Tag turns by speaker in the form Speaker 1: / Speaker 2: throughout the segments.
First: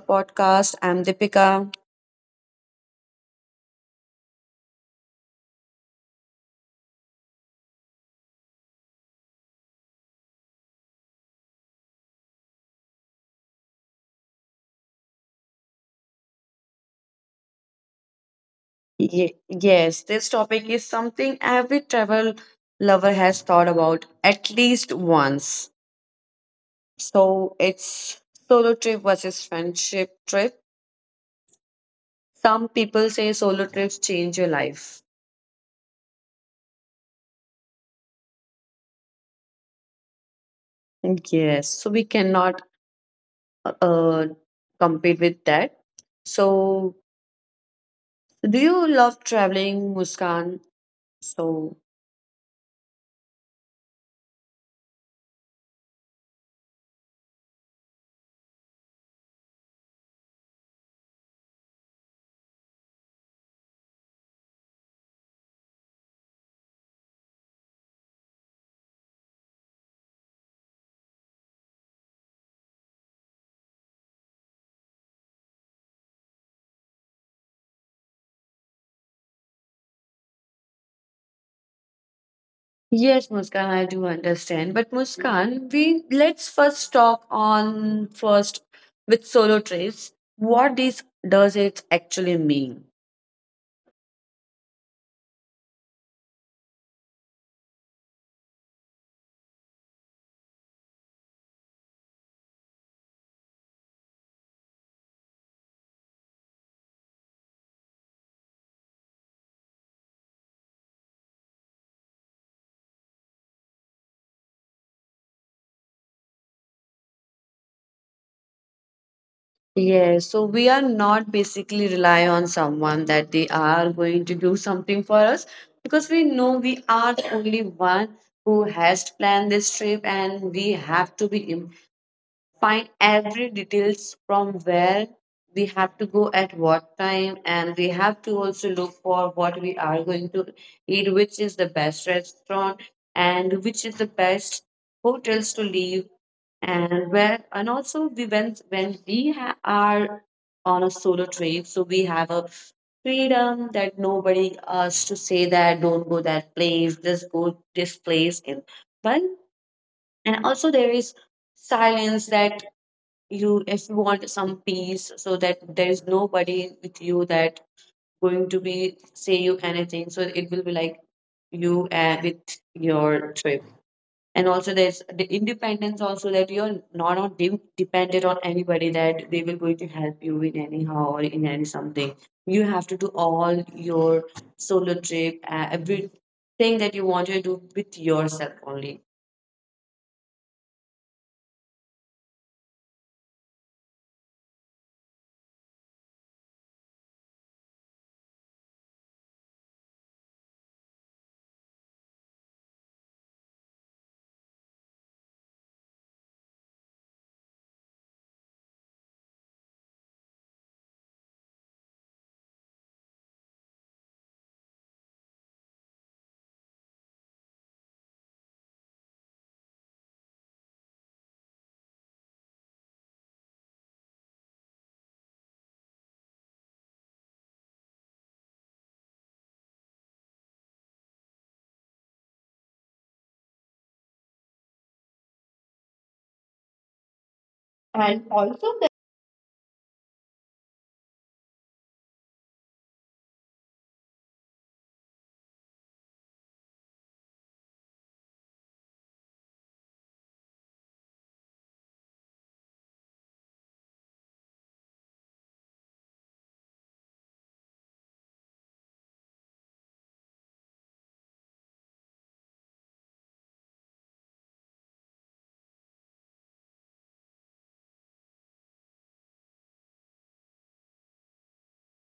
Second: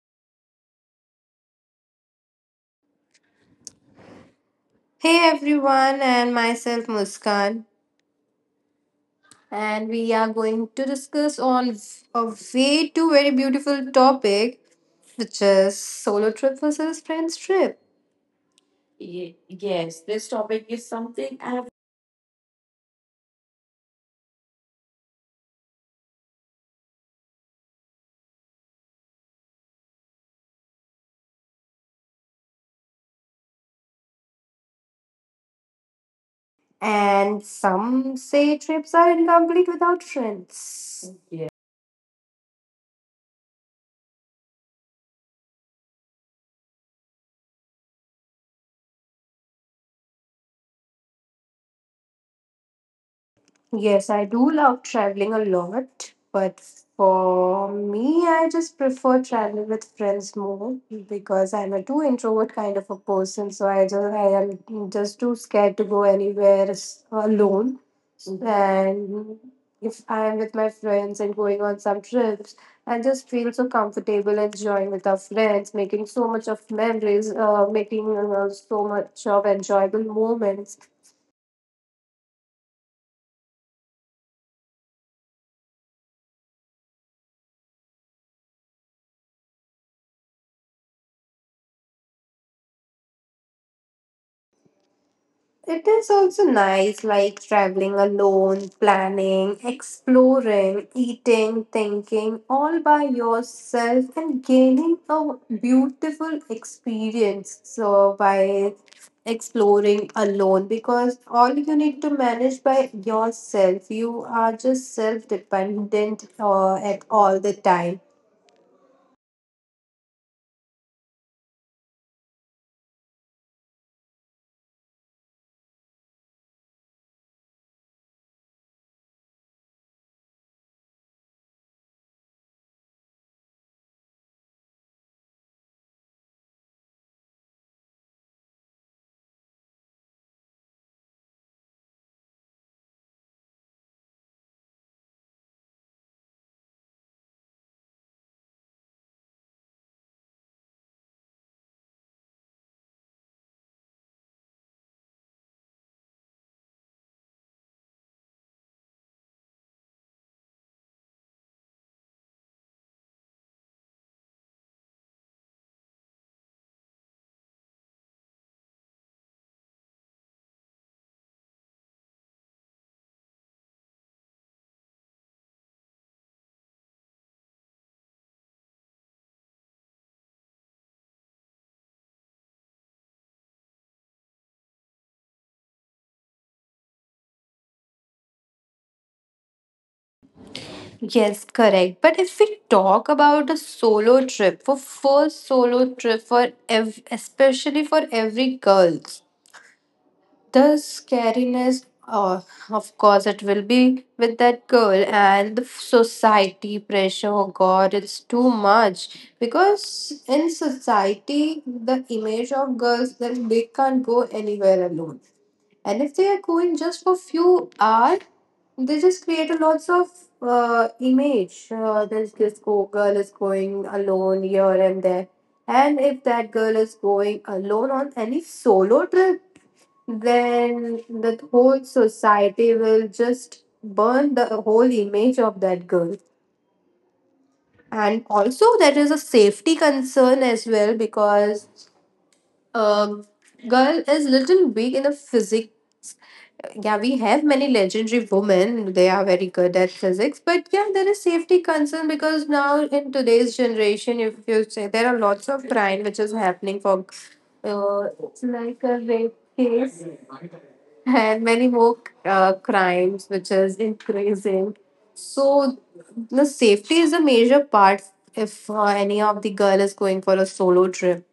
Speaker 1: podcast. I'm Deepika.
Speaker 2: Hey everyone, and myself Muskan, and we are going to discuss on a way too very beautiful topic, which is solo trip versus friends trip.
Speaker 1: Ye-
Speaker 2: Yes,
Speaker 1: yes,
Speaker 2: this
Speaker 1: this
Speaker 2: topic
Speaker 1: topic is
Speaker 2: is
Speaker 1: something
Speaker 2: something I have.
Speaker 1: every travel lover has thought about at least once. So it's solo trip versus friendship trip. Some people say solo trips change your life.
Speaker 2: And some say trips are incomplete without friends. Yeah.
Speaker 1: Yes, so we cannot uh, compete with that. So, do you love traveling, Muskan? So,
Speaker 2: Yes, I do love traveling a lot, but for me, I just prefer traveling with friends more because I'm a too introvert kind of a person. So I am just too scared to go anywhere alone. And if I'm with my friends and going on some trips, I just feel so comfortable enjoying with our friends, making so much of memories, making so much of enjoyable moments.
Speaker 1: Yes, Muskan, I do understand. But Muskan, we let's first talk on first with solo trips. What this does it actually mean?
Speaker 2: It is also nice, like traveling alone, planning, exploring, eating, thinking, all by yourself, and gaining a beautiful experience. So, by exploring alone, because all you need to manage by yourself, you are just self dependent at all the time.
Speaker 1: Yes, so we are not basically rely on someone that they are going to do something for us, because we know we are the only one who has planned this trip and we have to be find every details from where we have to go at what time, and we have to also look for what we are going to eat, which is the best restaurant and which is the best hotels to leave. And where and also we went when are on a solo trip, so we have a freedom that nobody us to say that don't go that place, just go this place. But and also there is silence, that you if you want some peace, so that there is nobody with you that going to be say you anything. So it will be like you with your trip. And also there's the independence also that you're not dependent on anybody, that they will going to help you in anyhow or in any something. You have to do all your solo trip, everything that you want to do with yourself only.
Speaker 2: Yes, correct. But if we talk about a solo trip, for first solo trip for especially for every girls, the scariness, of course, it will be with that girl and the society pressure. Oh God, it's too much because in society the image of girls that they can't go anywhere alone, and if they are going just for few hours, they just create a lots of image. This girl is going alone here and there. And if that girl is going alone on any solo trip, then the whole society will just burn the whole image of that girl.
Speaker 1: And
Speaker 2: And also, there is a safety concern as well because a girl is little weak in a physique. Yeah, we have many legendary women. They are very good at physics. But yeah, there is safety concern because now in today's generation, if you say there are lots of crime which is happening for it's like a rape case and many more crimes which is increasing. So the safety is a major part if any of the girl is going for a solo trip.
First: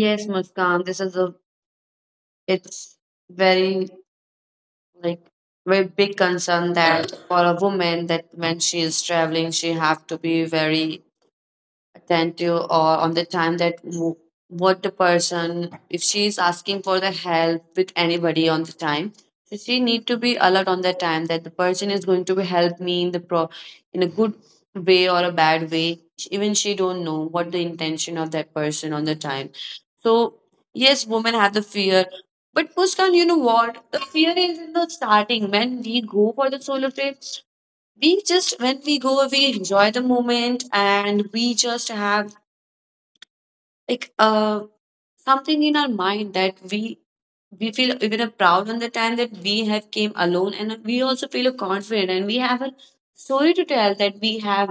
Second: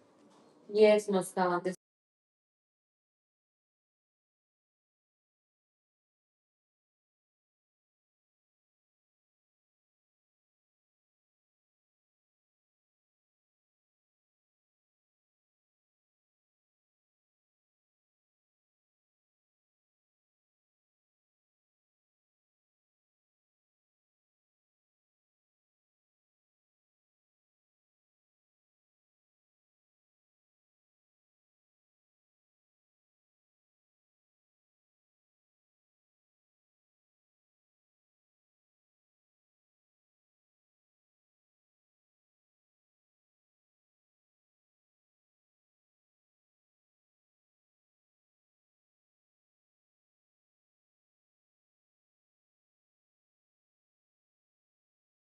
Speaker 1: Yes, Muskan, this
Speaker 2: Yes,
Speaker 1: is a
Speaker 2: Muskan.
Speaker 1: it's very, like, very big concern, that for a woman, that when she is traveling she have to be very attend to or on the time that what the person if she is asking for the help with anybody on the time, so she need to be alert on the time that the person is going to be help me in the pro in a good way or a bad way, even she don't know what the intention of that person on the time. So yes, women have the fear. But Muskan, you know what the fear is in the starting when we go for the solo trip. We just When we go we enjoy the moment, and we just have, like, something in our mind, that we feel even a proud on the time, that we have came alone, and we also feel a confident, and we have a story to tell, that we have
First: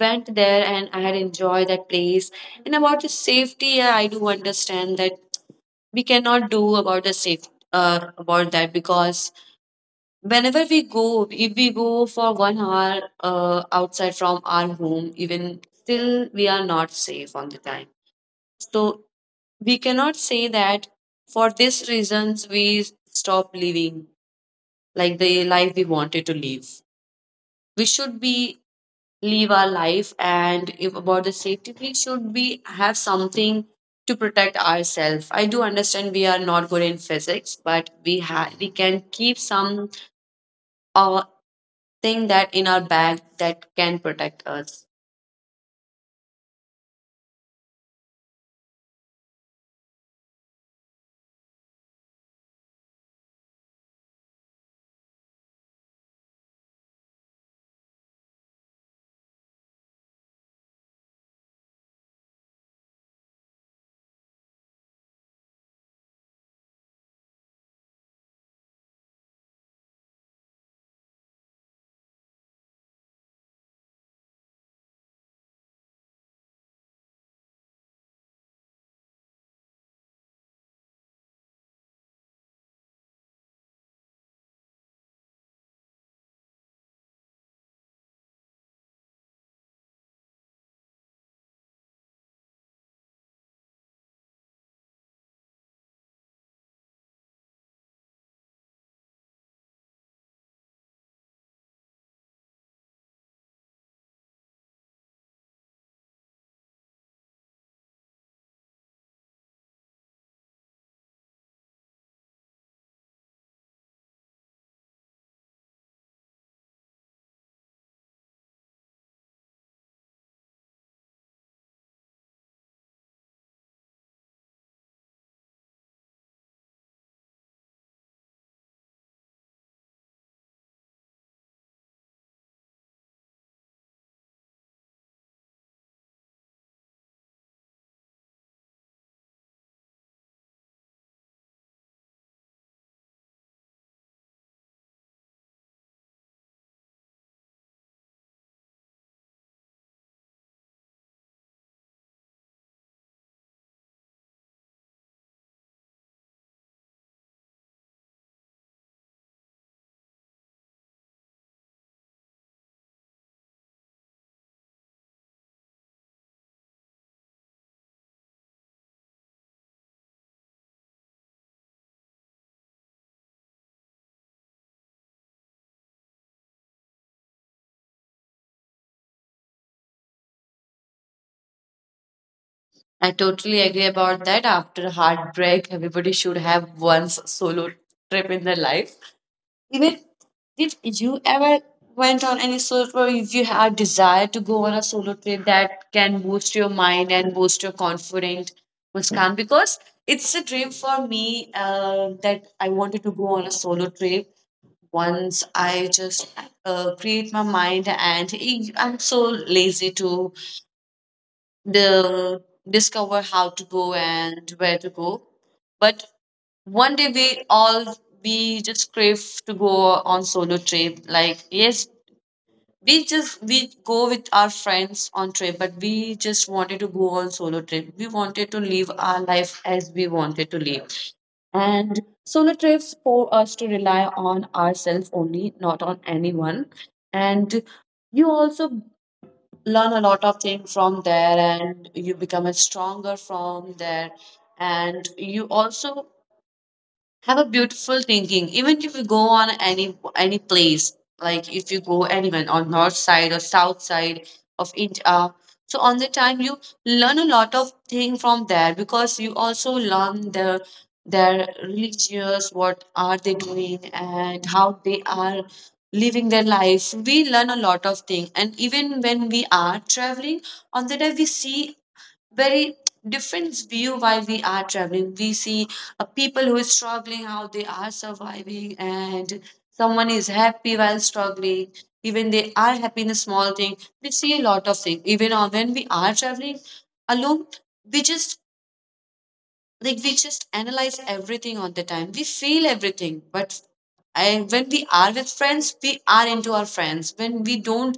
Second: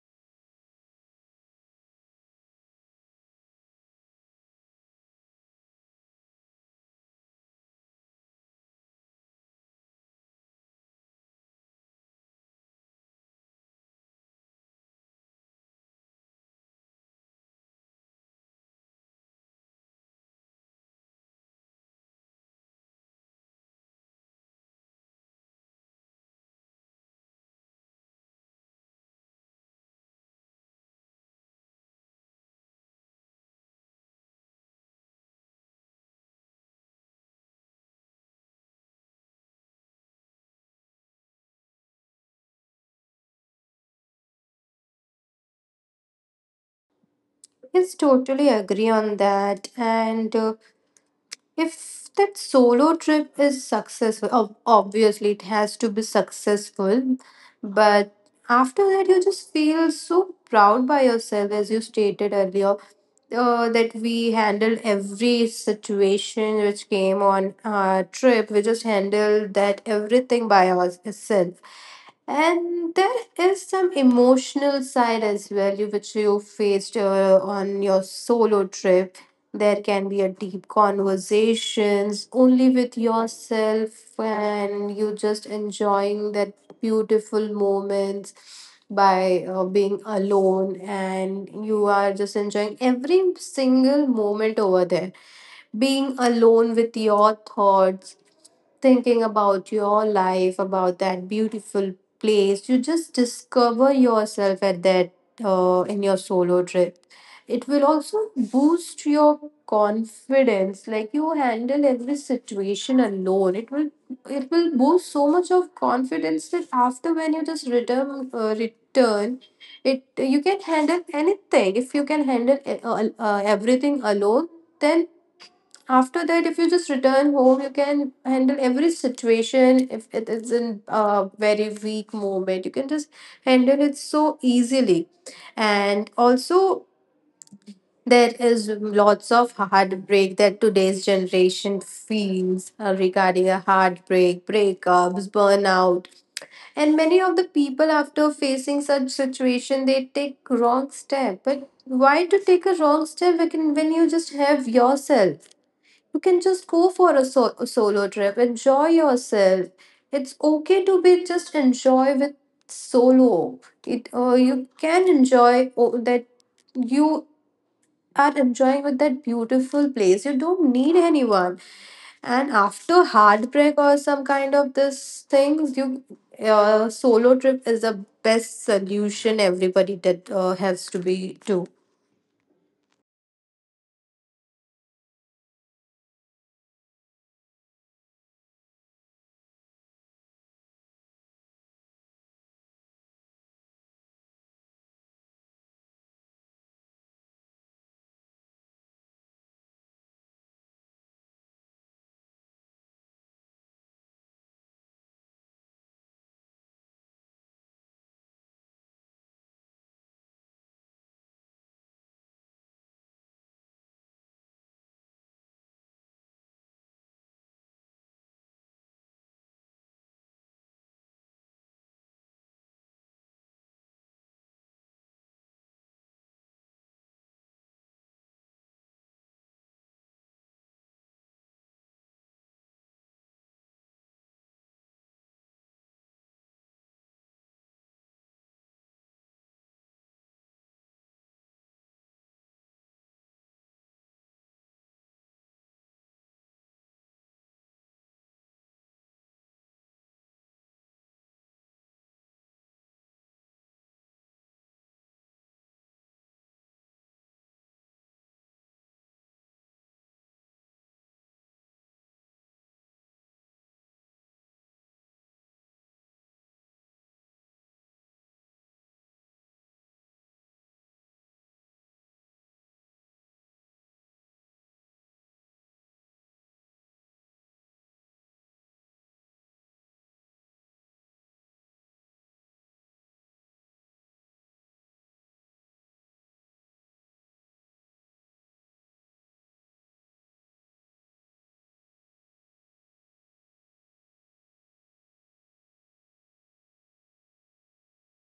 Speaker 1: went there and I had enjoyed that place. And about the safety, yeah, I do understand that we cannot do about the safe about that, because whenever we go, if we go for 1 hour outside from our home, even still we are not safe on the time. So we cannot say that for these reasons we stop living like the life we wanted to live. We should be live our life, and if about the safety, we should be have something to protect ourselves. I do understand we are not good in physics, but we can keep some uh, thing that in our bag that can protect us.
Speaker 2: Yes, totally agree on that. And if that solo trip is successful, obviously it has to be successful, but after that you just feel so proud by yourself as you stated earlier, that we handled every situation which came on our trip. We just handled that everything by ourselves, and there is some emotional side as well, which you faced on your solo trip. There can be a deep conversations only with yourself, and you just enjoying that beautiful moments by being alone, and you are just enjoying every single moment over there. Being alone with your thoughts, thinking about your life, about that beautiful place. You just discover yourself at that, in your solo trip. It will also boost your confidence. Like you handle every situation alone. It will boost so much of confidence that after when you just return return, it you can handle anything. If you can handle everything alone, then after that if you just return home you can handle every situation. If it is in a very weak moment you can just handle it so easily. And also, there is lots of heartbreak that today's generation feels, regarding a heartbreak, breakups, burnout, and many of the people after facing such situation they take wrong step. But why to take a wrong step when you just have yourself? You can just go for a, a solo trip, enjoy yourself. It's okay to be just enjoy with solo. It you can enjoy that you are enjoying with that beautiful place. You don't need anyone. And after heartbreak or some kind of this things, you solo trip is the best solution everybody that has to be do.
Speaker 1: I totally agree about that. After heartbreak, everybody should have once solo trip in their life. Even did you ever went on any solo or if you had desire to go on a solo trip that can boost your mind and boost your confidence, Muskan? Because it's a dream for me that I wanted to go on a solo trip. Once I just create my mind, and I'm so lazy to the discover how to go and where to go. But one day we just crave to go on solo trip. Like, yes, we go with our friends on trip, but we just wanted to go on solo trip. We wanted to live our life as we wanted to live. And solo trips for us to rely on ourselves only, not on anyone. And you also learn a lot of things from there, and you become a stronger from there, and you also have a beautiful thinking. Even if you go on any place, like if you go anywhere on north side or south side of India, so on the time you learn a lot of thing from there, because you also learn their religious, what are they doing and how they are living their life. We learn a lot of thing, and even when we are traveling on the day, we see very different view while we are traveling. We see a people who is struggling, how they are surviving, and someone is happy while struggling. Even they are happy in a small thing. We see a lot of things. Even when we are traveling alone, we just like, we just analyze everything all the time. We feel everything. But when we are with friends we are into our friends. When we don't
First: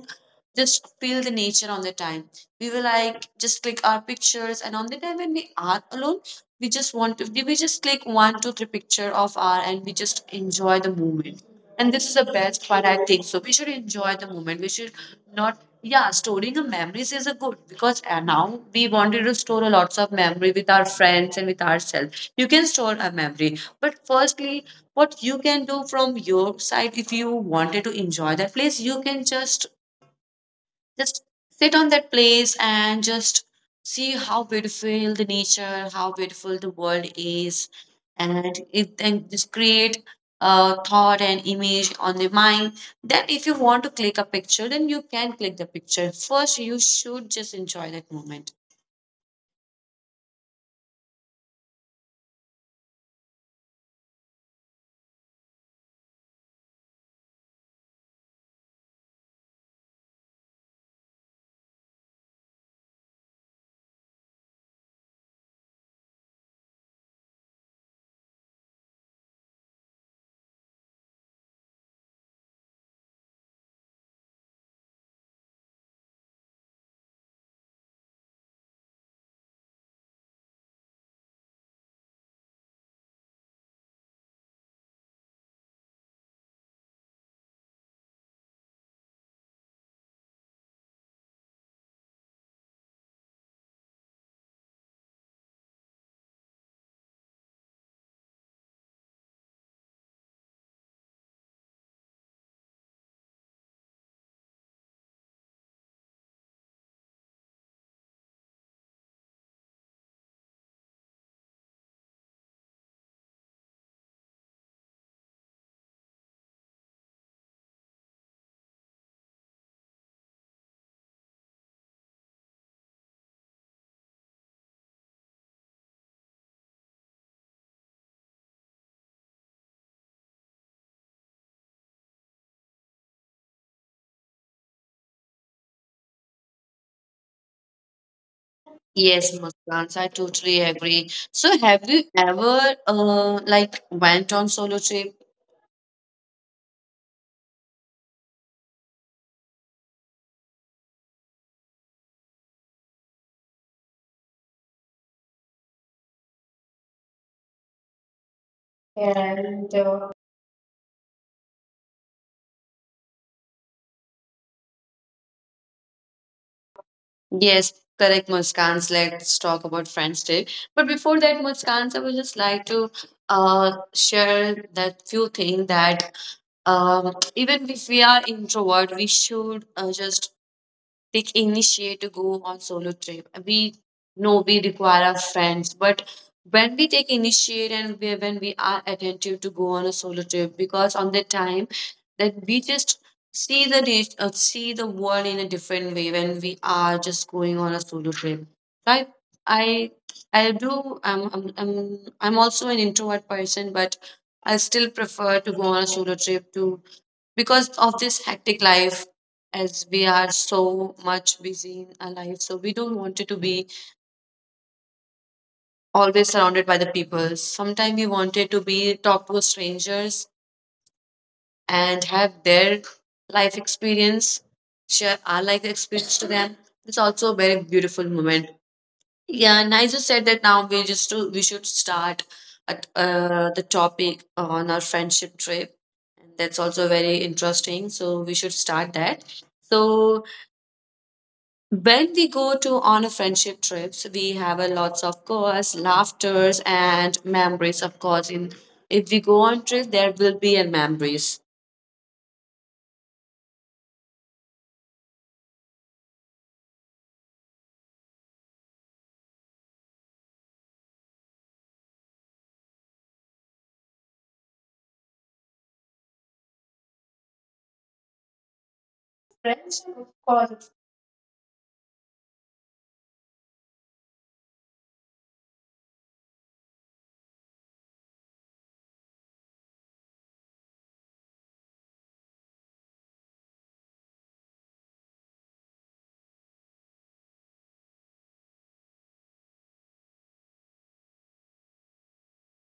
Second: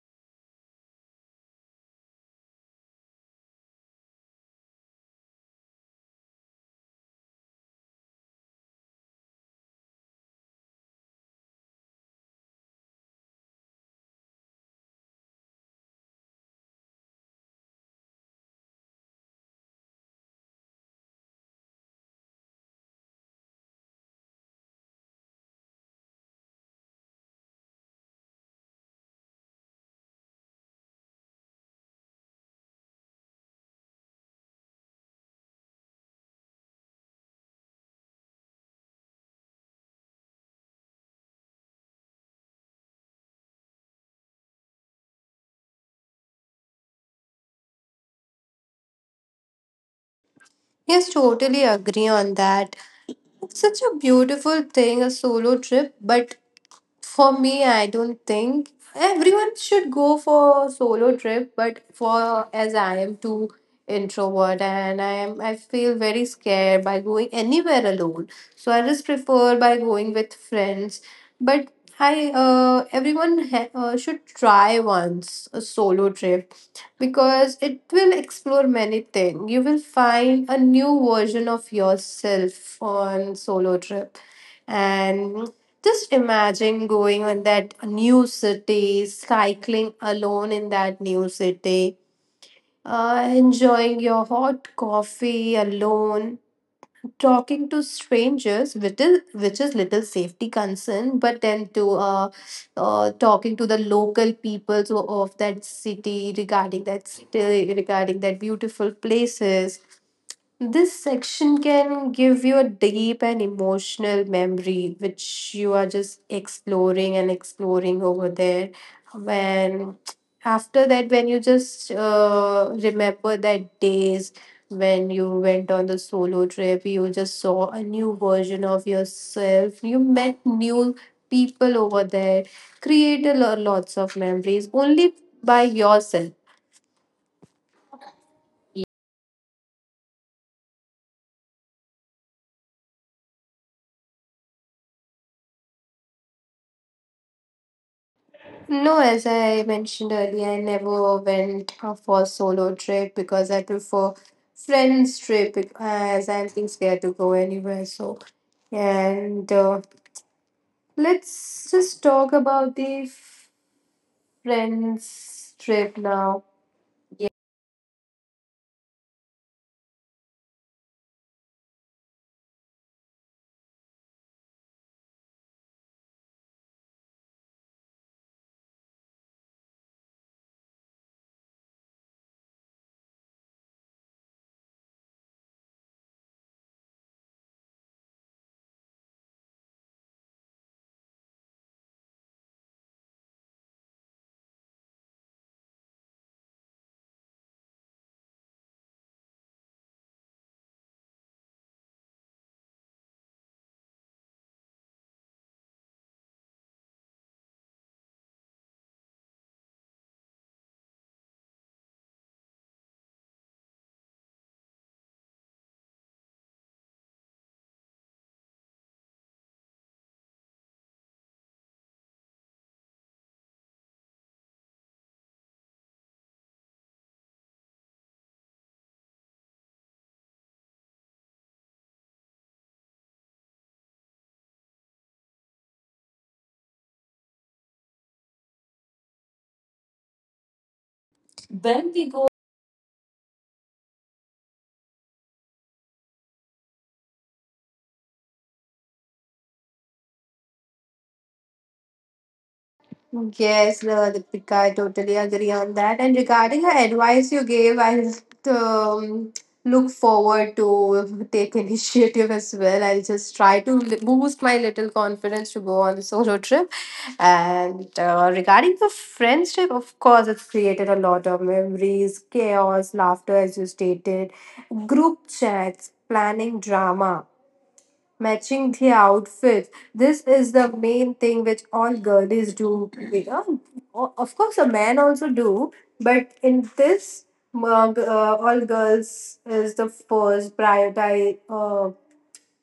Speaker 1: just feel the nature on the time, we will, like, just click our pictures. And on the time when we are alone, we just click one two three picture of our, and we just enjoy the moment. And this is the best part, I think. So we should enjoy the moment. We should not Yeah, storing the memories is a good, because now we wanted to store a lots of memory with our friends and with ourselves. You can store a memory, but firstly, what you can do from your side, if you wanted to enjoy that place, you can just sit on that place, and just see how beautiful the nature, how beautiful the world is, and it then just create a thought and image on the mind. Then, if you want to click a picture, then you can click the picture. First, you should just enjoy that moment.
Speaker 2: Yes, totally agree on that. It's such a beautiful thing, a solo trip, but for me, I don't think everyone should go for solo trip, but for as I am too introvert and I feel very scared by going anywhere alone. So I just prefer by going with friends. But I, everyone should try once a solo trip because it will explore many things. You will find a new version of yourself on solo trip. And just imagine going on that new city, cycling alone in that new city, enjoying your hot coffee alone, talking to strangers, which is little safety concern, but then to talking to the local people so of that city, regarding that city, regarding that beautiful places. This section can give you a deep and emotional memory, which you are just exploring and exploring over there. When after that, when you just remember that days when you went on the solo trip, you just saw a new version of yourself. You met new people over there. Create a lot, lots of memories only by yourself.
Speaker 1: Yes, Muskans, I totally agree. So, have you ever like, went on solo trip?
Speaker 2: No, as I mentioned earlier, I never went for solo trip because I prefer friends trip as I'm too scared to go anywhere. So, and
Speaker 1: And
Speaker 2: let's just talk about the friends trip now.
Speaker 1: Yes, correct, Muskans. Let's talk about Friends Day. But before that, Muskans, I would just like to share that few things, that even if we are introvert, we should just pick initiate to go on solo trip. We know we require our friends, but when we take initiate and when we are attentive to go on a solo trip, because on that time that we just see the world in a different way when we are just going on a solo trip. Right? I I do. I'm also an introvert person, but I still prefer to go on a solo trip to because of this hectic life, as we are so much busy in our life, so we don't want it to be always surrounded by the people. Sometimes we wanted to be talk to strangers and have their life experience, share our life experience to them. It's also a very beautiful moment. Yeah, and I just said that now we should start at the topic on our friendship trip, and that's also very interesting, so we should start that. so
Speaker 2: When we
Speaker 1: When
Speaker 2: go.
Speaker 1: we go to on a friendship trips, we have a lots of course, laughters and memories. Of course, in if we go on trip, there will be a memories.
Speaker 2: Yes, Deepika, I totally agree on that. And regarding the advice you gave, I'll um, look forward to take initiative as well. I'll just try to boost my little confidence to go on the solo trip. And regarding the friendship, of course, it's created a lot of memories, chaos, laughter, as you stated, group chats, planning drama, matching the outfits. This is the main thing which all girlies do. We- um, Of course, a man also do, but in this, all girls is the first priority.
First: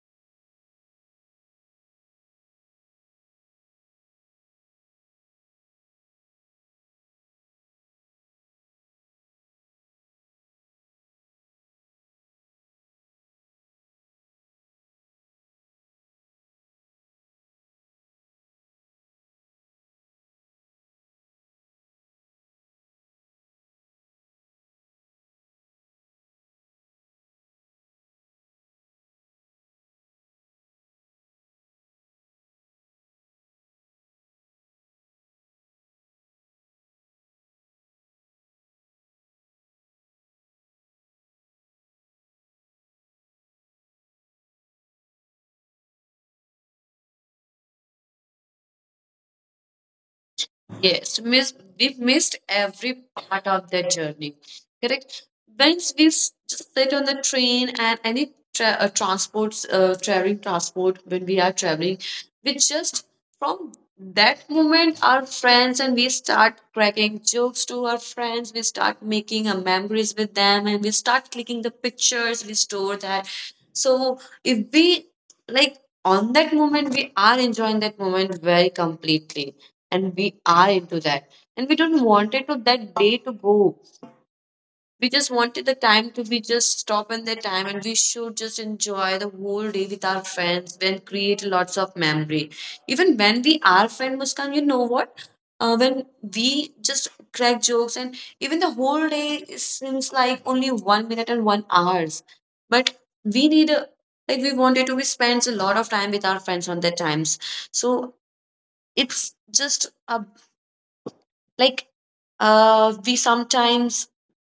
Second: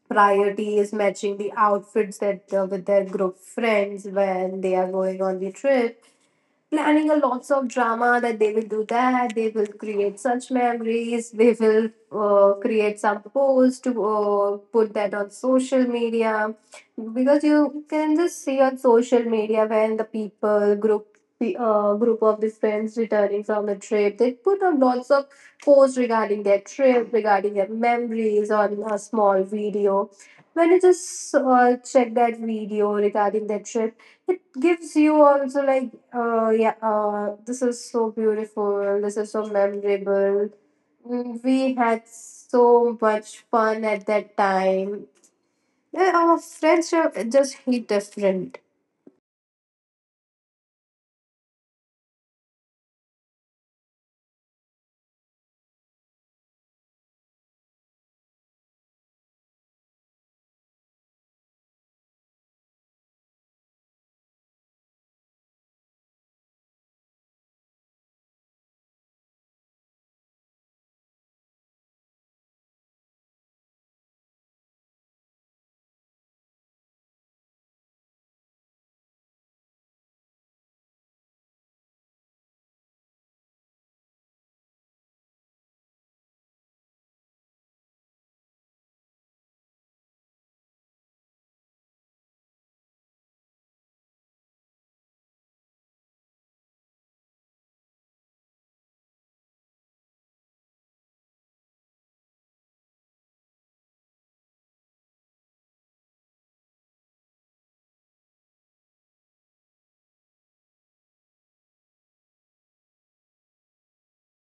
Speaker 2: Priority is matching the outfits that with their group friends when they are going on the trip, planning a lots of drama that they will do, that they will create such memories, they will create some post to put that on social media, because you can just see on social media when the people group, the group of these friends returning from the trip, they put on lots of posts regarding their trip, regarding their memories on a small video. When you just check that video regarding that trip, it gives you also like, uh, yeah, uh, this is so beautiful, this is so memorable. Mm, we had so much fun at that time. Yeah, our friendship just hit different.
Speaker 1: Yes, miss, we've missed every part of their journey. Correct. Once we just sit on the train and any transports, traveling transport, when we are traveling, we just from that moment our friends and we start cracking jokes to our friends. We start making memories with them, and we start clicking the pictures. We store that. So if we, like, on that moment, we are enjoying that moment very completely and we are into that, and we don't want it to that day to go. We just wanted the time to be just stop in the time and we should just enjoy the whole day with our friends and create lots of memory. Even when we are friend Muskan, you know what, when we just crack jokes and even the whole day seems like only 1 minute and 1 hours, but we need a, like, we wanted to, we spend a lot of time with our friends on that times. So it's just a, like, we sometimes,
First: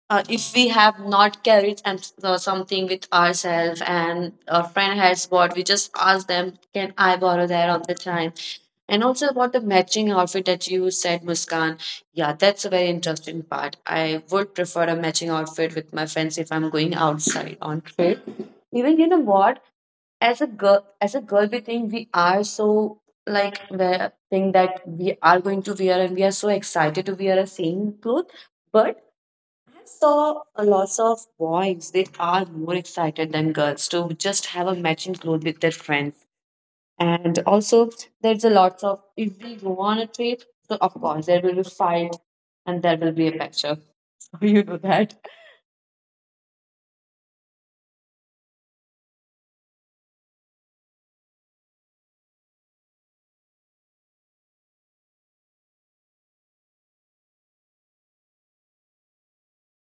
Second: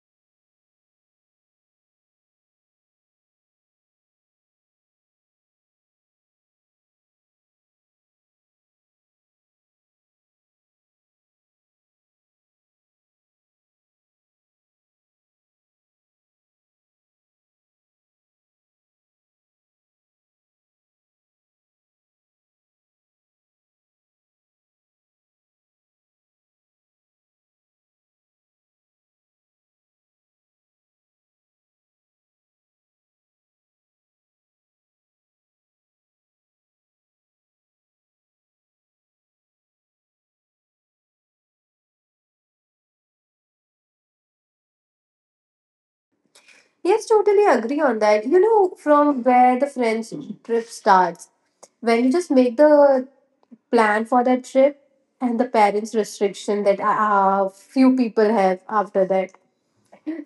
Speaker 1: if we have not carried and something with ourselves and our friend has bought, we just ask them, can I borrow that on the time? And also about the matching outfit that you said, Muskan, yeah, that's a very interesting part. I would prefer a matching outfit with my friends if I'm going outside on trip. Even you know what, as a girl, as a girl, we think we are so, like, the thing that we are going to wear, and we are so excited to wear a same clothes. But so lots of boys, they are more excited than girls to just have a matching clothes with their friends. And also, there's a lots of, if we go on a trip, so of course there will be fight, and there will be a picture. You know that.
Speaker 2: Yes, totally agree on that. You know from where the friends trip starts? When you just make the plan for that trip and the parents restriction that few people have after that.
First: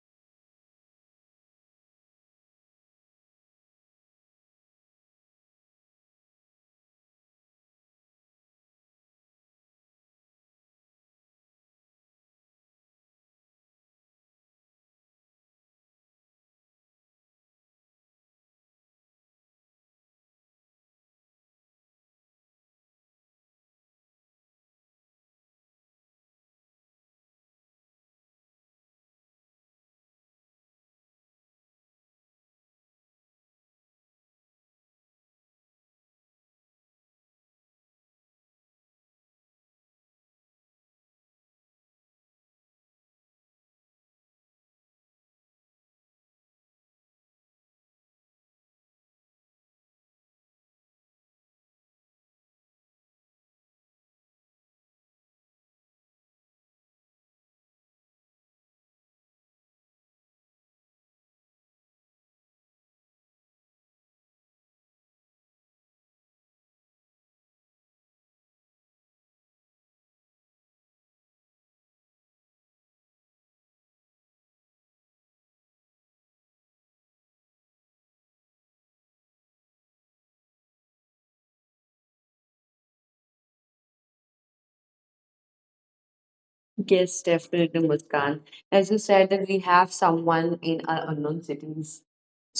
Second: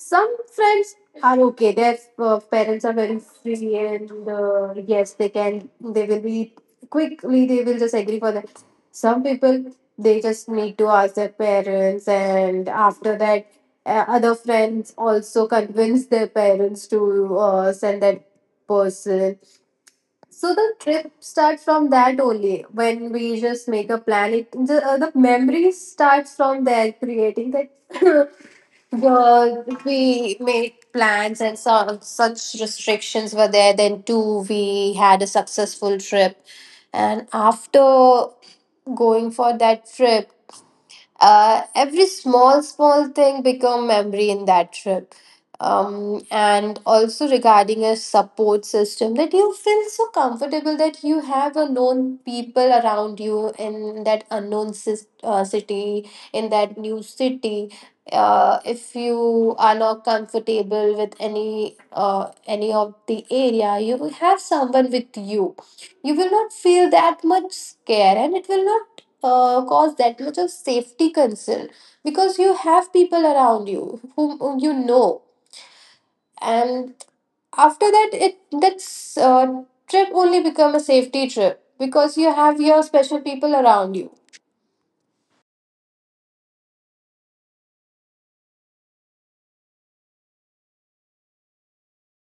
Speaker 2: Some friends are okay. Their parents are very free, and yes, they can. They will be quickly. They will just agree for them. Some people, they just need to ask their parents, and after that, other friends also convince their parents to send that person. So the trip starts from that only. When we just make a plan, it the memory starts from there, creating that. Well, we made plans and so, such restrictions were there. Then, too, we had a successful trip. And after going for that trip, every small small thing become memory in that trip. And also regarding a support system, that you feel so comfortable that you have a known people around you in that unknown city, in that new city. If you are not comfortable with any of the area, you have someone with you. You will not feel that much scare, and it will not cause that much of safety concern, because you have people around you whom you know. And after that it that, uh, trip only become a safety trip because you have your special people around you.
Speaker 1: Yes, definitely Muskan. As you said that we have someone in our unknown cities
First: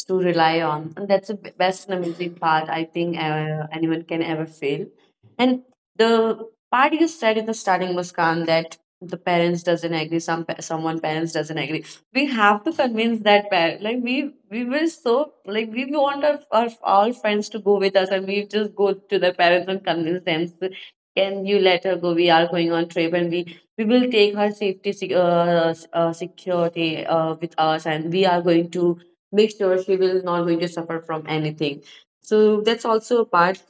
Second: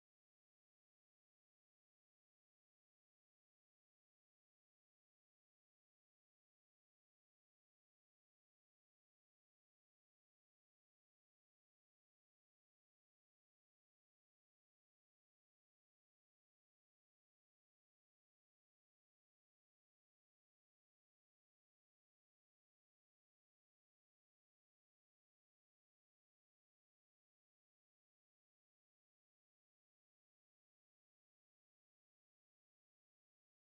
Speaker 1: to rely on, and that's the best and amazing part, I think anyone can ever feel. And the part you said in the starting, Muskan, that the parents doesn't agree, some someone parents doesn't agree, we have to convince that parent, like we were so, like, we want our all friends to go with us, and we just go to the parents and convince them, "So, can you let her go? We are going on trip and we will take her safety security with us, and we are going to make sure she will not going to suffer from anything." So that's also a part.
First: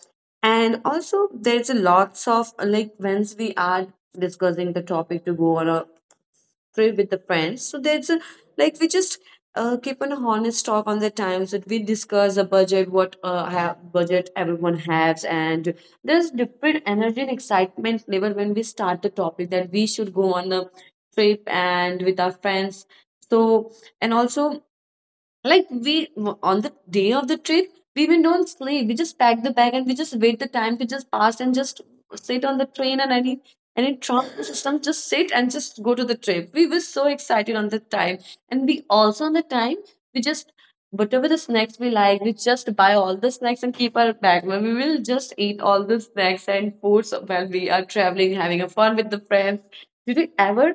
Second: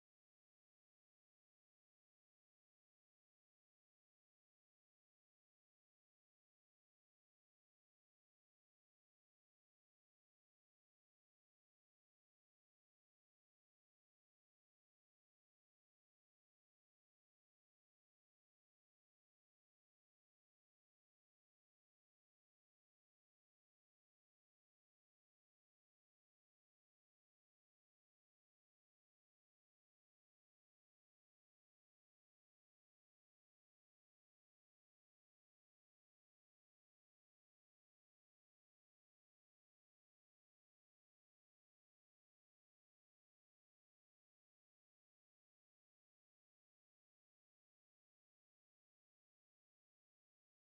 Speaker 1: And also, there's a lots of, like, once we are discussing the topic to go on a trip with the friends, so there's a, like, we just keep on a honest talk on the times that we discuss the budget, what budget everyone has. And there's different energy and excitement level when we start the topic that we should go on a trip and with our friends. So and also, like we on the day of the trip, we even don't sleep. We just pack the bag and we just wait the time to just pass and just sit on the train and any transport system, just sit and just go to the trip. We were so excited on the time, and we also on the time, we just, whatever the snacks we like, we just buy all the snacks and keep our bag, where we will just eat all the snacks and foods while we are traveling, having a fun with the friends. Did you ever?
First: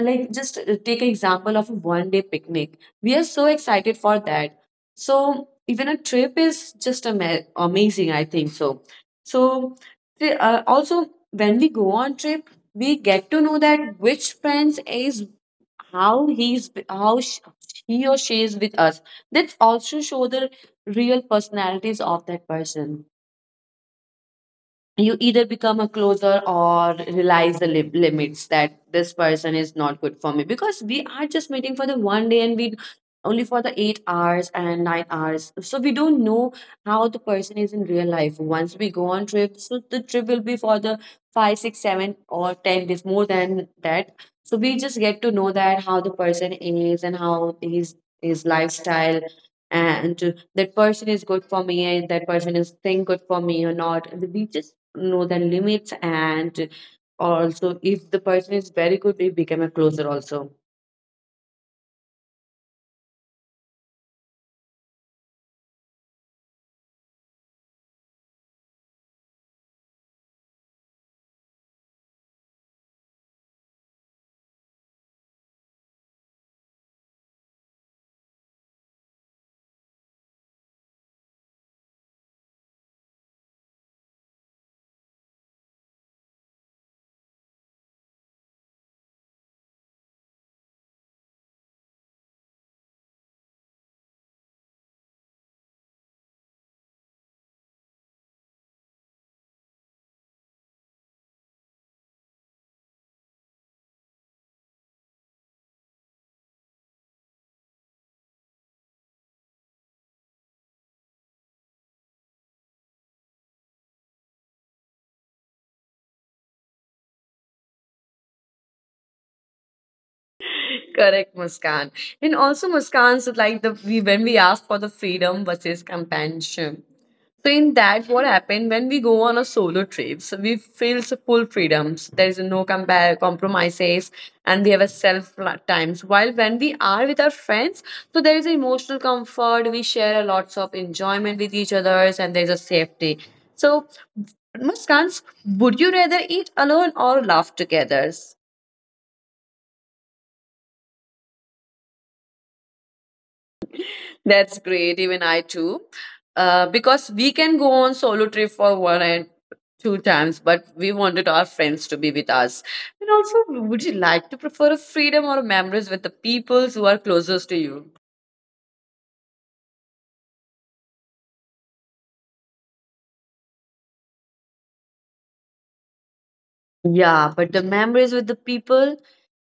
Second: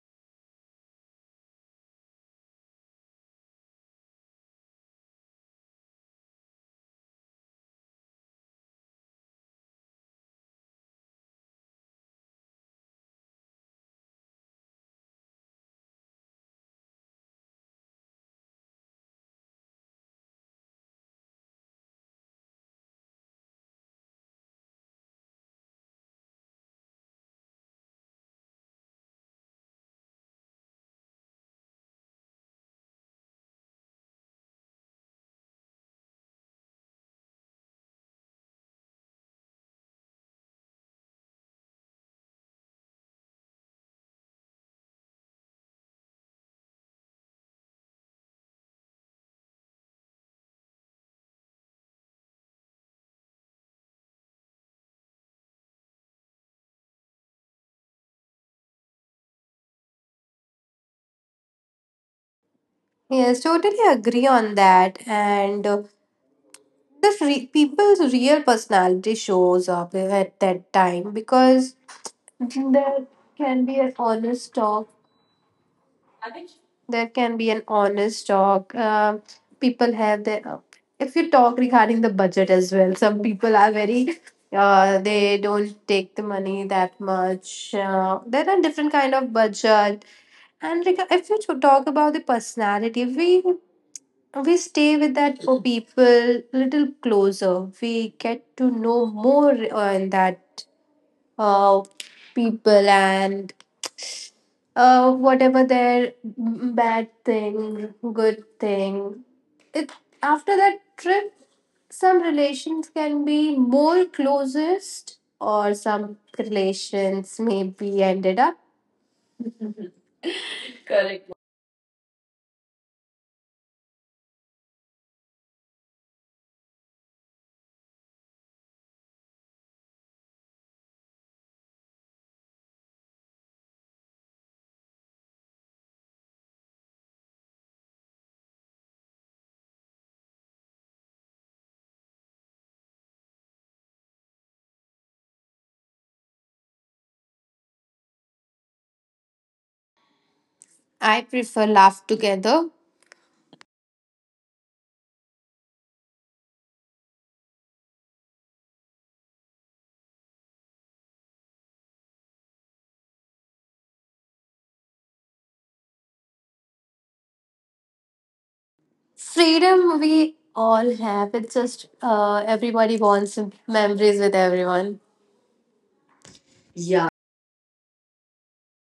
Speaker 1: Like, just take an example of a 1 day picnic, we are so excited for that. So even a trip is just amazing, I think so. So also when we go on trip, we get to know that which friends is, how he's, how he or she is with us. That's also show the real personalities of that person. You either become a closer or realize the limits that this person is not good for me, because we are just meeting for the 1 day, and we only for the 8 hours and 9 hours, so we don't know how the person is in real life. Once we go on trip, so the trip will be for the 5 6 7 or 10 days, more than that. So we just get to know that how the person is and how his lifestyle, and that person is good for me and that person is thing good for me or not. We just know their limits, and also if the person is very good, we become a closer also.
Speaker 2: Yes, totally agree on that. And the people's real personality shows up at that time, because that can be an honest talk. There can be an honest talk. People have their. If you talk regarding the budget as well, some people are very. They don't take the money that much. There are different kind of budget, and if you talk about the personality, we stay with that for people little closer. We get to know more on that, uh, people and whatever their bad thing, good thing. It after that trip, some relations can be more closest, or some relations maybe ended up. Correct.
Speaker 1: Correct, Muskan. And also, Muskan, so like the, we when we ask for the freedom versus companionship. So in that, what happened when we go on a solo trip? So we feel full freedoms. There is no compa compromises, and we have a self times. While when we are with our friends, so there is emotional comfort. We share a lots of enjoyment with each others, and there is a safety. So, Muskans, would you rather eat alone or laugh together?
Speaker 2: I prefer laugh together.
Speaker 1: That's great. Even I too. Because we can go on solo trip for one and two times, but we wanted our friends to be with us. And also, would you like to prefer a freedom or memories with the peoples who are closest to you?
Speaker 2: Freedom we all have. It's just everybody wants memories with everyone.
Speaker 1: Yeah, but the
Speaker 2: Yeah.
Speaker 1: memories with the people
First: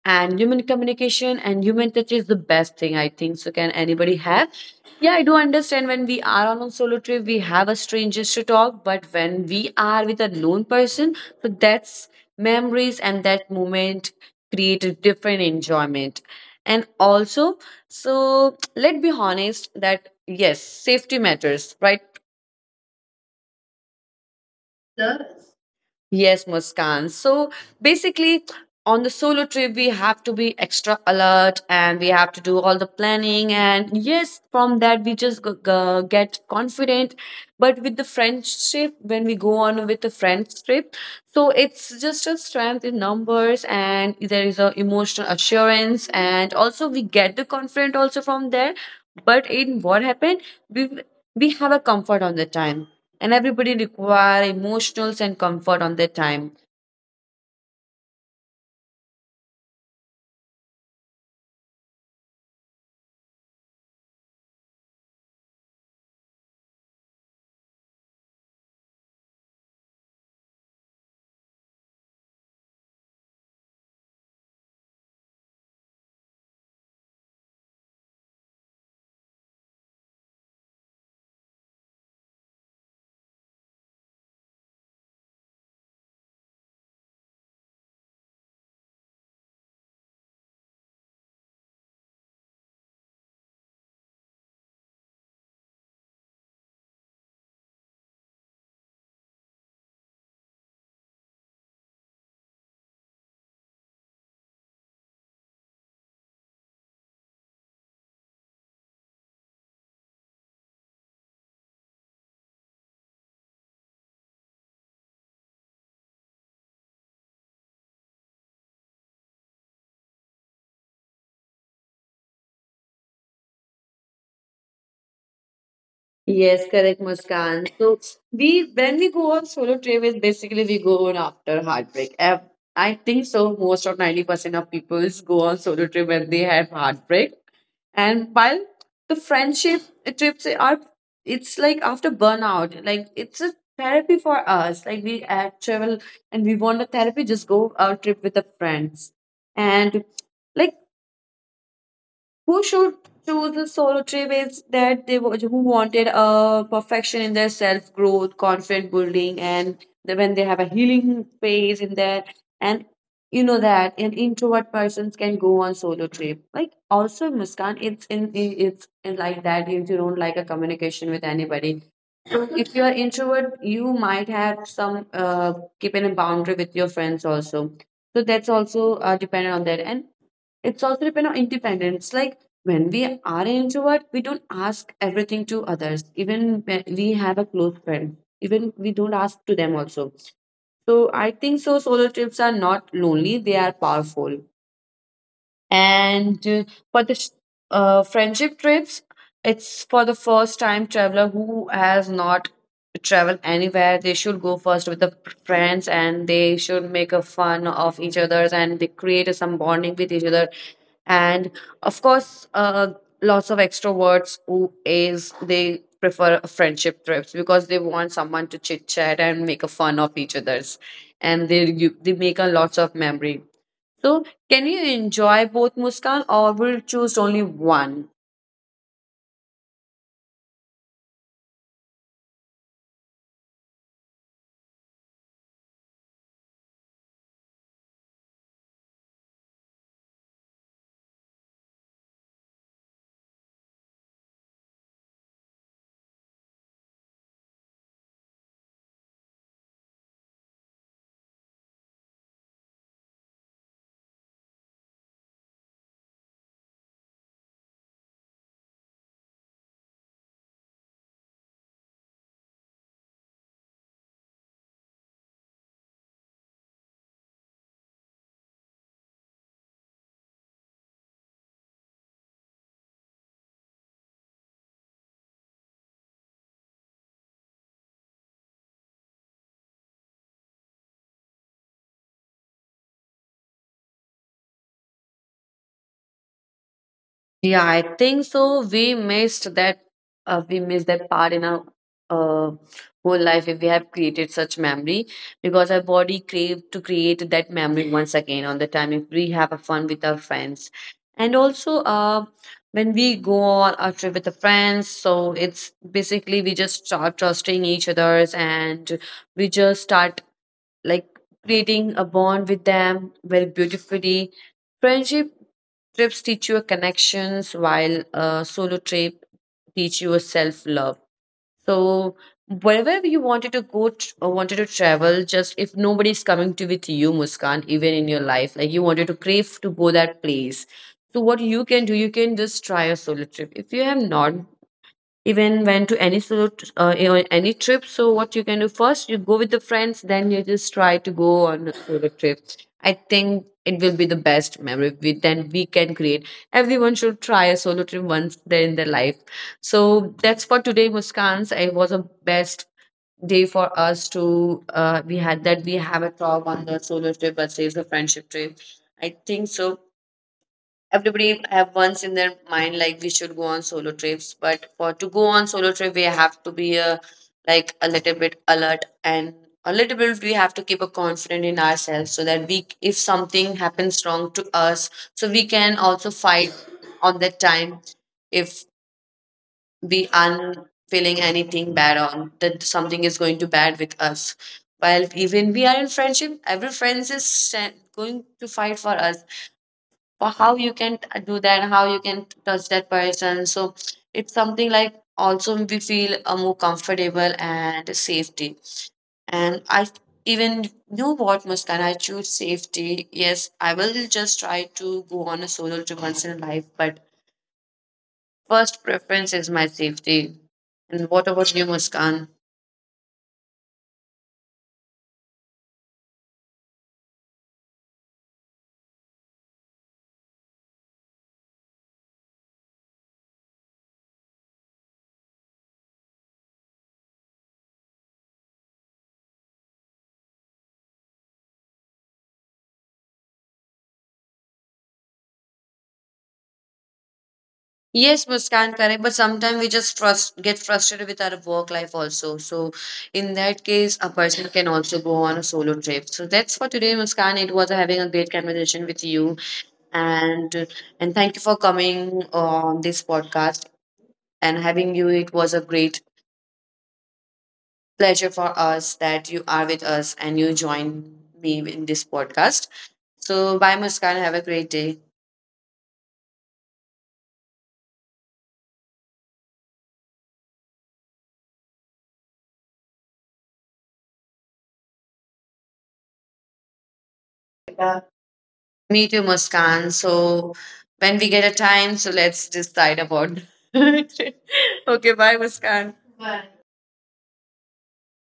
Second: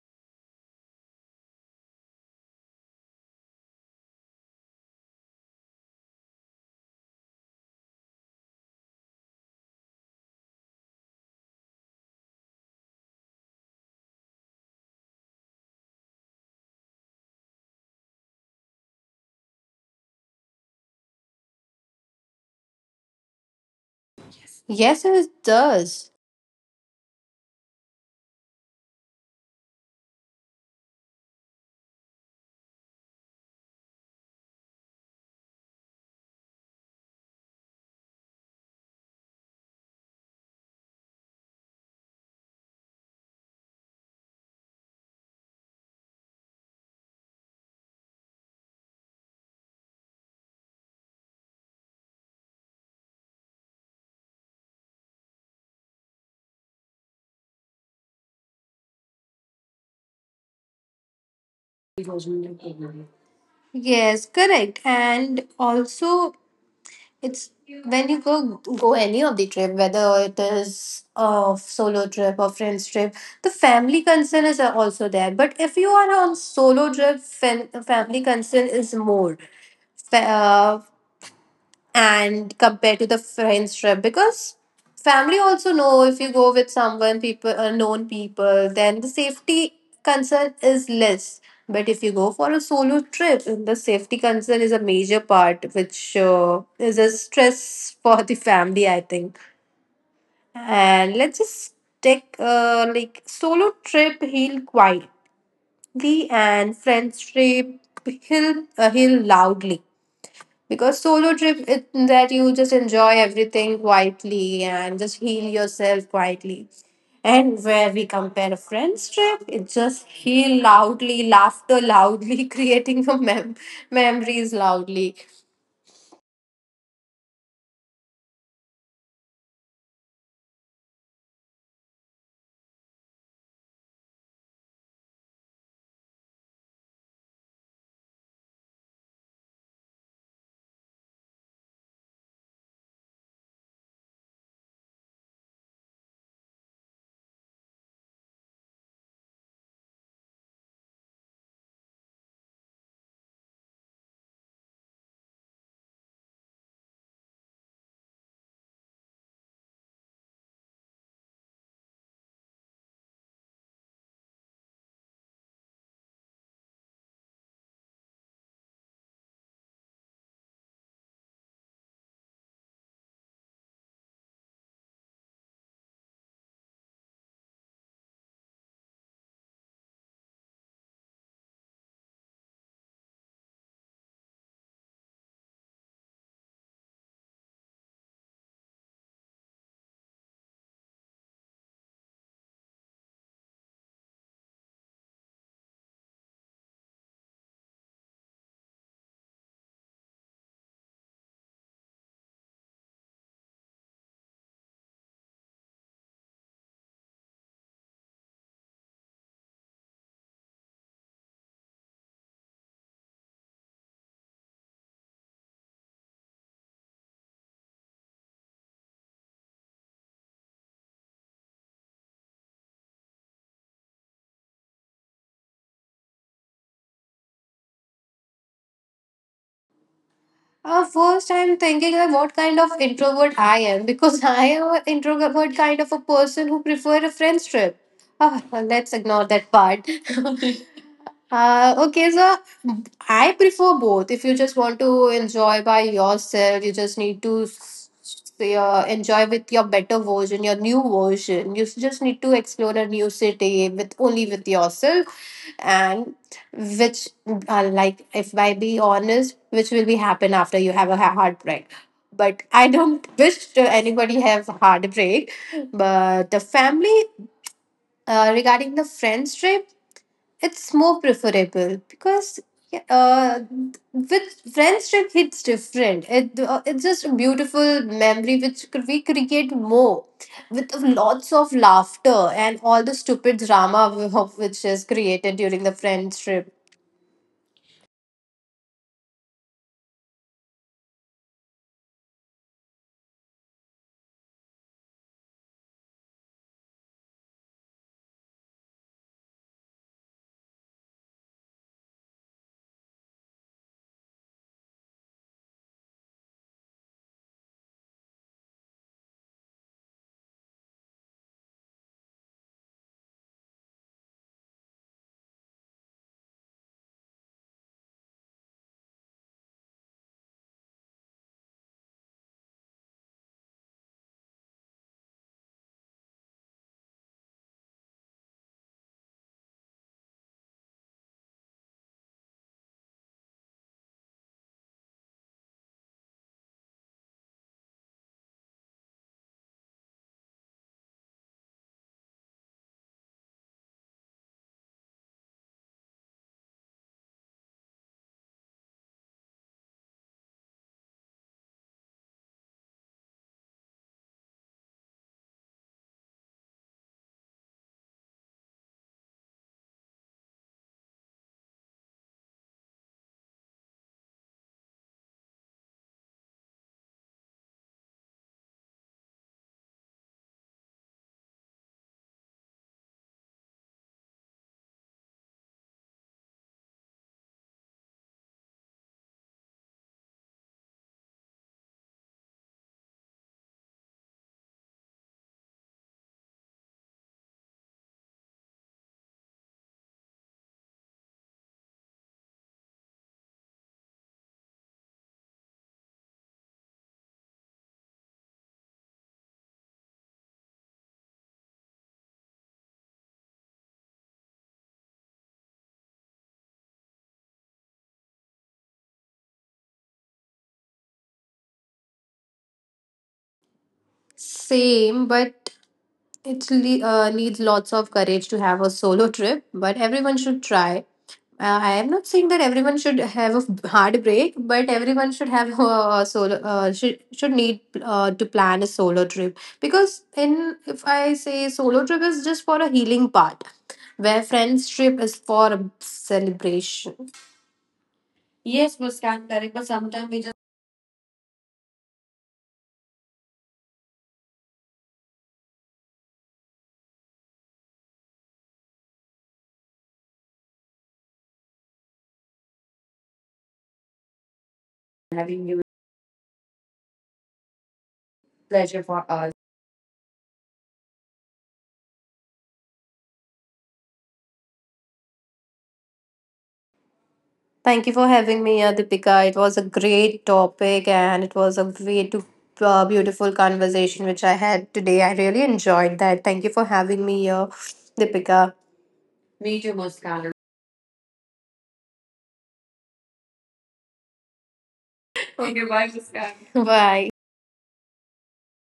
Speaker 1: and human communication and human touch is the best thing, I think. So, can anybody have? Yeah, I do understand when we are on a solo trip, we have a strangers to talk, but when we are with a known person, so that's memories and that moment create a different enjoyment. And also, so let's be honest that yes, safety matters, right?
Speaker 2: Yes, it
Speaker 1: Does.
Speaker 2: does.
Speaker 1: Yes, Muskan. So basically, on the solo trip, we have to be extra alert and we have to do all the planning. And yes, from that, we just get confident. But with the friendship, when we go on with the friends trip, so it's just a strength in numbers and there is a emotional assurance. And also, we get the confident also from there. But in what happened, we we have a comfort on the time, and everybody require emotionals and comfort on their time.
Speaker 2: Yes, correct. And also, it's when you go go any of the trip, whether it is a solo trip or friends trip, the family concern is also there. But if you are on solo trip, family concern is more. Fa- Uh, and compared to the friends trip, because family also know if you go with someone people, known people, then the safety concern is less. But if you go for a solo trip the safety concern is a major part, which is a stress for the family I think. And let's just take, like solo trip heal quietly and friends trip heal, heal loudly. Because solo trip it, that you just enjoy everything quietly and just heal yourself quietly. And where we compare a friends trip, it just heal loudly, laughter loudly, creating the memories loudly.
Speaker 1: Yes, correct, Muskan. So we, when we go on solo trip is basically we go on after heartbreak. I think so. Most of 90% of people go on solo trip when they have heartbreak. And while the friendship trips are, it's like after burnout. Like it's a therapy for us. Like we travel and we want a therapy. Just go our trip with the friends. And like, who should choose a solo trip is that they who wanted a perfection in their self growth, confident building, and the, when they have a healing phase in there. And you know that an introvert persons can go on solo trip. Like also Muskan, it's in it's in, like, that if you don't like a communication with anybody. So if you are introvert, you might have some keeping a boundary with your friends also. So that's also dependent on that. And it's also depend on independence. Like when we are an introvert, we don't ask everything to others. Even when we have a close friend, even we don't ask to them also. So I think so. Solo trips are not lonely; they are powerful. And for the friendship trips, it's for the first time traveler who has not traveled anywhere. They should go first with the friends, and they should make a fun of each other's, and they create some bonding with each other. And of course, lots of extroverts who is, they prefer friendship trips because they want someone to chit chat and make a fun of each other's, and they, you, they make a lots of memory. So, can you enjoy both, Muskan, or will you choose only one?
Speaker 2: First I'm thinking like what kind of introvert I am because I am an introvert kind of a person who prefer a friends trip. Ah, let's ignore that part. Okay, so I prefer both. If you just want to enjoy by yourself, you just need to enjoy with your better version, your new version. You just need to explore a new city with only with yourself, and which, like, if I be honest, which will be happen after you have a heartbreak. But I don't wish to anybody have heartbreak. But the family, regarding the friends trip. It's more preferable because yeah, with friendship, it's different. It, it's just a beautiful memory which we create more with lots of laughter and all the stupid drama which is created during the friendship.
Speaker 1: Yeah, I think so. We missed that. We missed that part in our uh, whole life, if we have created such memory, because our body craved to create that memory once again on the time if we have a fun with our friends. And also when we go on a trip with the friends, so it's basically we just start trusting each others, and we just start, like, creating a bond with them very beautifully. Friendship trips teach you connections, while a solo trip teach you self love. So wherever you wanted to go or wanted to travel, just if nobody's coming to with you, Muskan, even in your life, like you wanted to crave to go that place. So what you can do, you can just try a solo trip. If you have not even went to any sort, you know, any trip, so what you can do, first you go with the friends, then you just try to go on a solo trip. I think it will be the best memory. We then we can create. Everyone should try a solo trip once they're in their life. So that's for today, Muskans. It was a best day for us to, we had that, we have a talk on the solo trip versus the friendship trip. I think so, everybody have once in their mind, like, we should go on solo trips. But for to go on solo trip, we have to be a, like, a little bit alert and a little bit, we have to keep a confident in ourselves so that we, if something happens wrong to us, so we can also fight on that time, if we are feeling anything bad on that, something is going to bad with us. While even we are in friendship, every friends is going to fight for us. How you can do that, how you can touch that person? So it's something like also we feel more comfortable and safety. And I even know what, Muskan, I choose safety. Yes, I will just try to go on a solo trip once in life, but first preference is my safety. And what about you, Muskan?
Speaker 2: Same, but it needs lots of courage to have a solo trip, but everyone should try. I am not saying that everyone should have a hard break, but everyone should have a solo, should need to plan a solo trip. Because in, if I say solo trip is just for a healing part, where friends trip is for a celebration.
Speaker 1: Yes,
Speaker 2: Yes,
Speaker 1: Muskan,
Speaker 2: Muskan,
Speaker 1: correct.
Speaker 2: correct.
Speaker 1: But
Speaker 2: But
Speaker 1: sometimes we
Speaker 2: sometimes we just
Speaker 1: just frust get frustrated with our work life also. So in that case, a person can also go on a solo trip. So that's for today, Muskan. It was having a great conversation with you, and thank you for coming on this podcast and having
Speaker 2: having
Speaker 1: you.
Speaker 2: new
Speaker 1: It was a great pleasure
Speaker 2: pleasure
Speaker 1: for
Speaker 2: for
Speaker 1: us
Speaker 2: us.
Speaker 1: that you are with us and you join me in this podcast. So bye, Muskan. Have a great day.
Speaker 2: Thank you for having me here, Deepika. It was a great topic and it was a way to, beautiful conversation which I had today. I really enjoyed that. Thank you for having me here, Deepika.
Speaker 1: Me too,
Speaker 2: Me too,
Speaker 1: Muskan.
Speaker 2: Muskan.
Speaker 1: So when we get a time, so let's decide about it. Okay,
Speaker 2: Okay,
Speaker 1: bye,
Speaker 2: bye,
Speaker 1: Muskan.
Speaker 2: Muskan.
Speaker 1: Bye.
Speaker 2: Bye.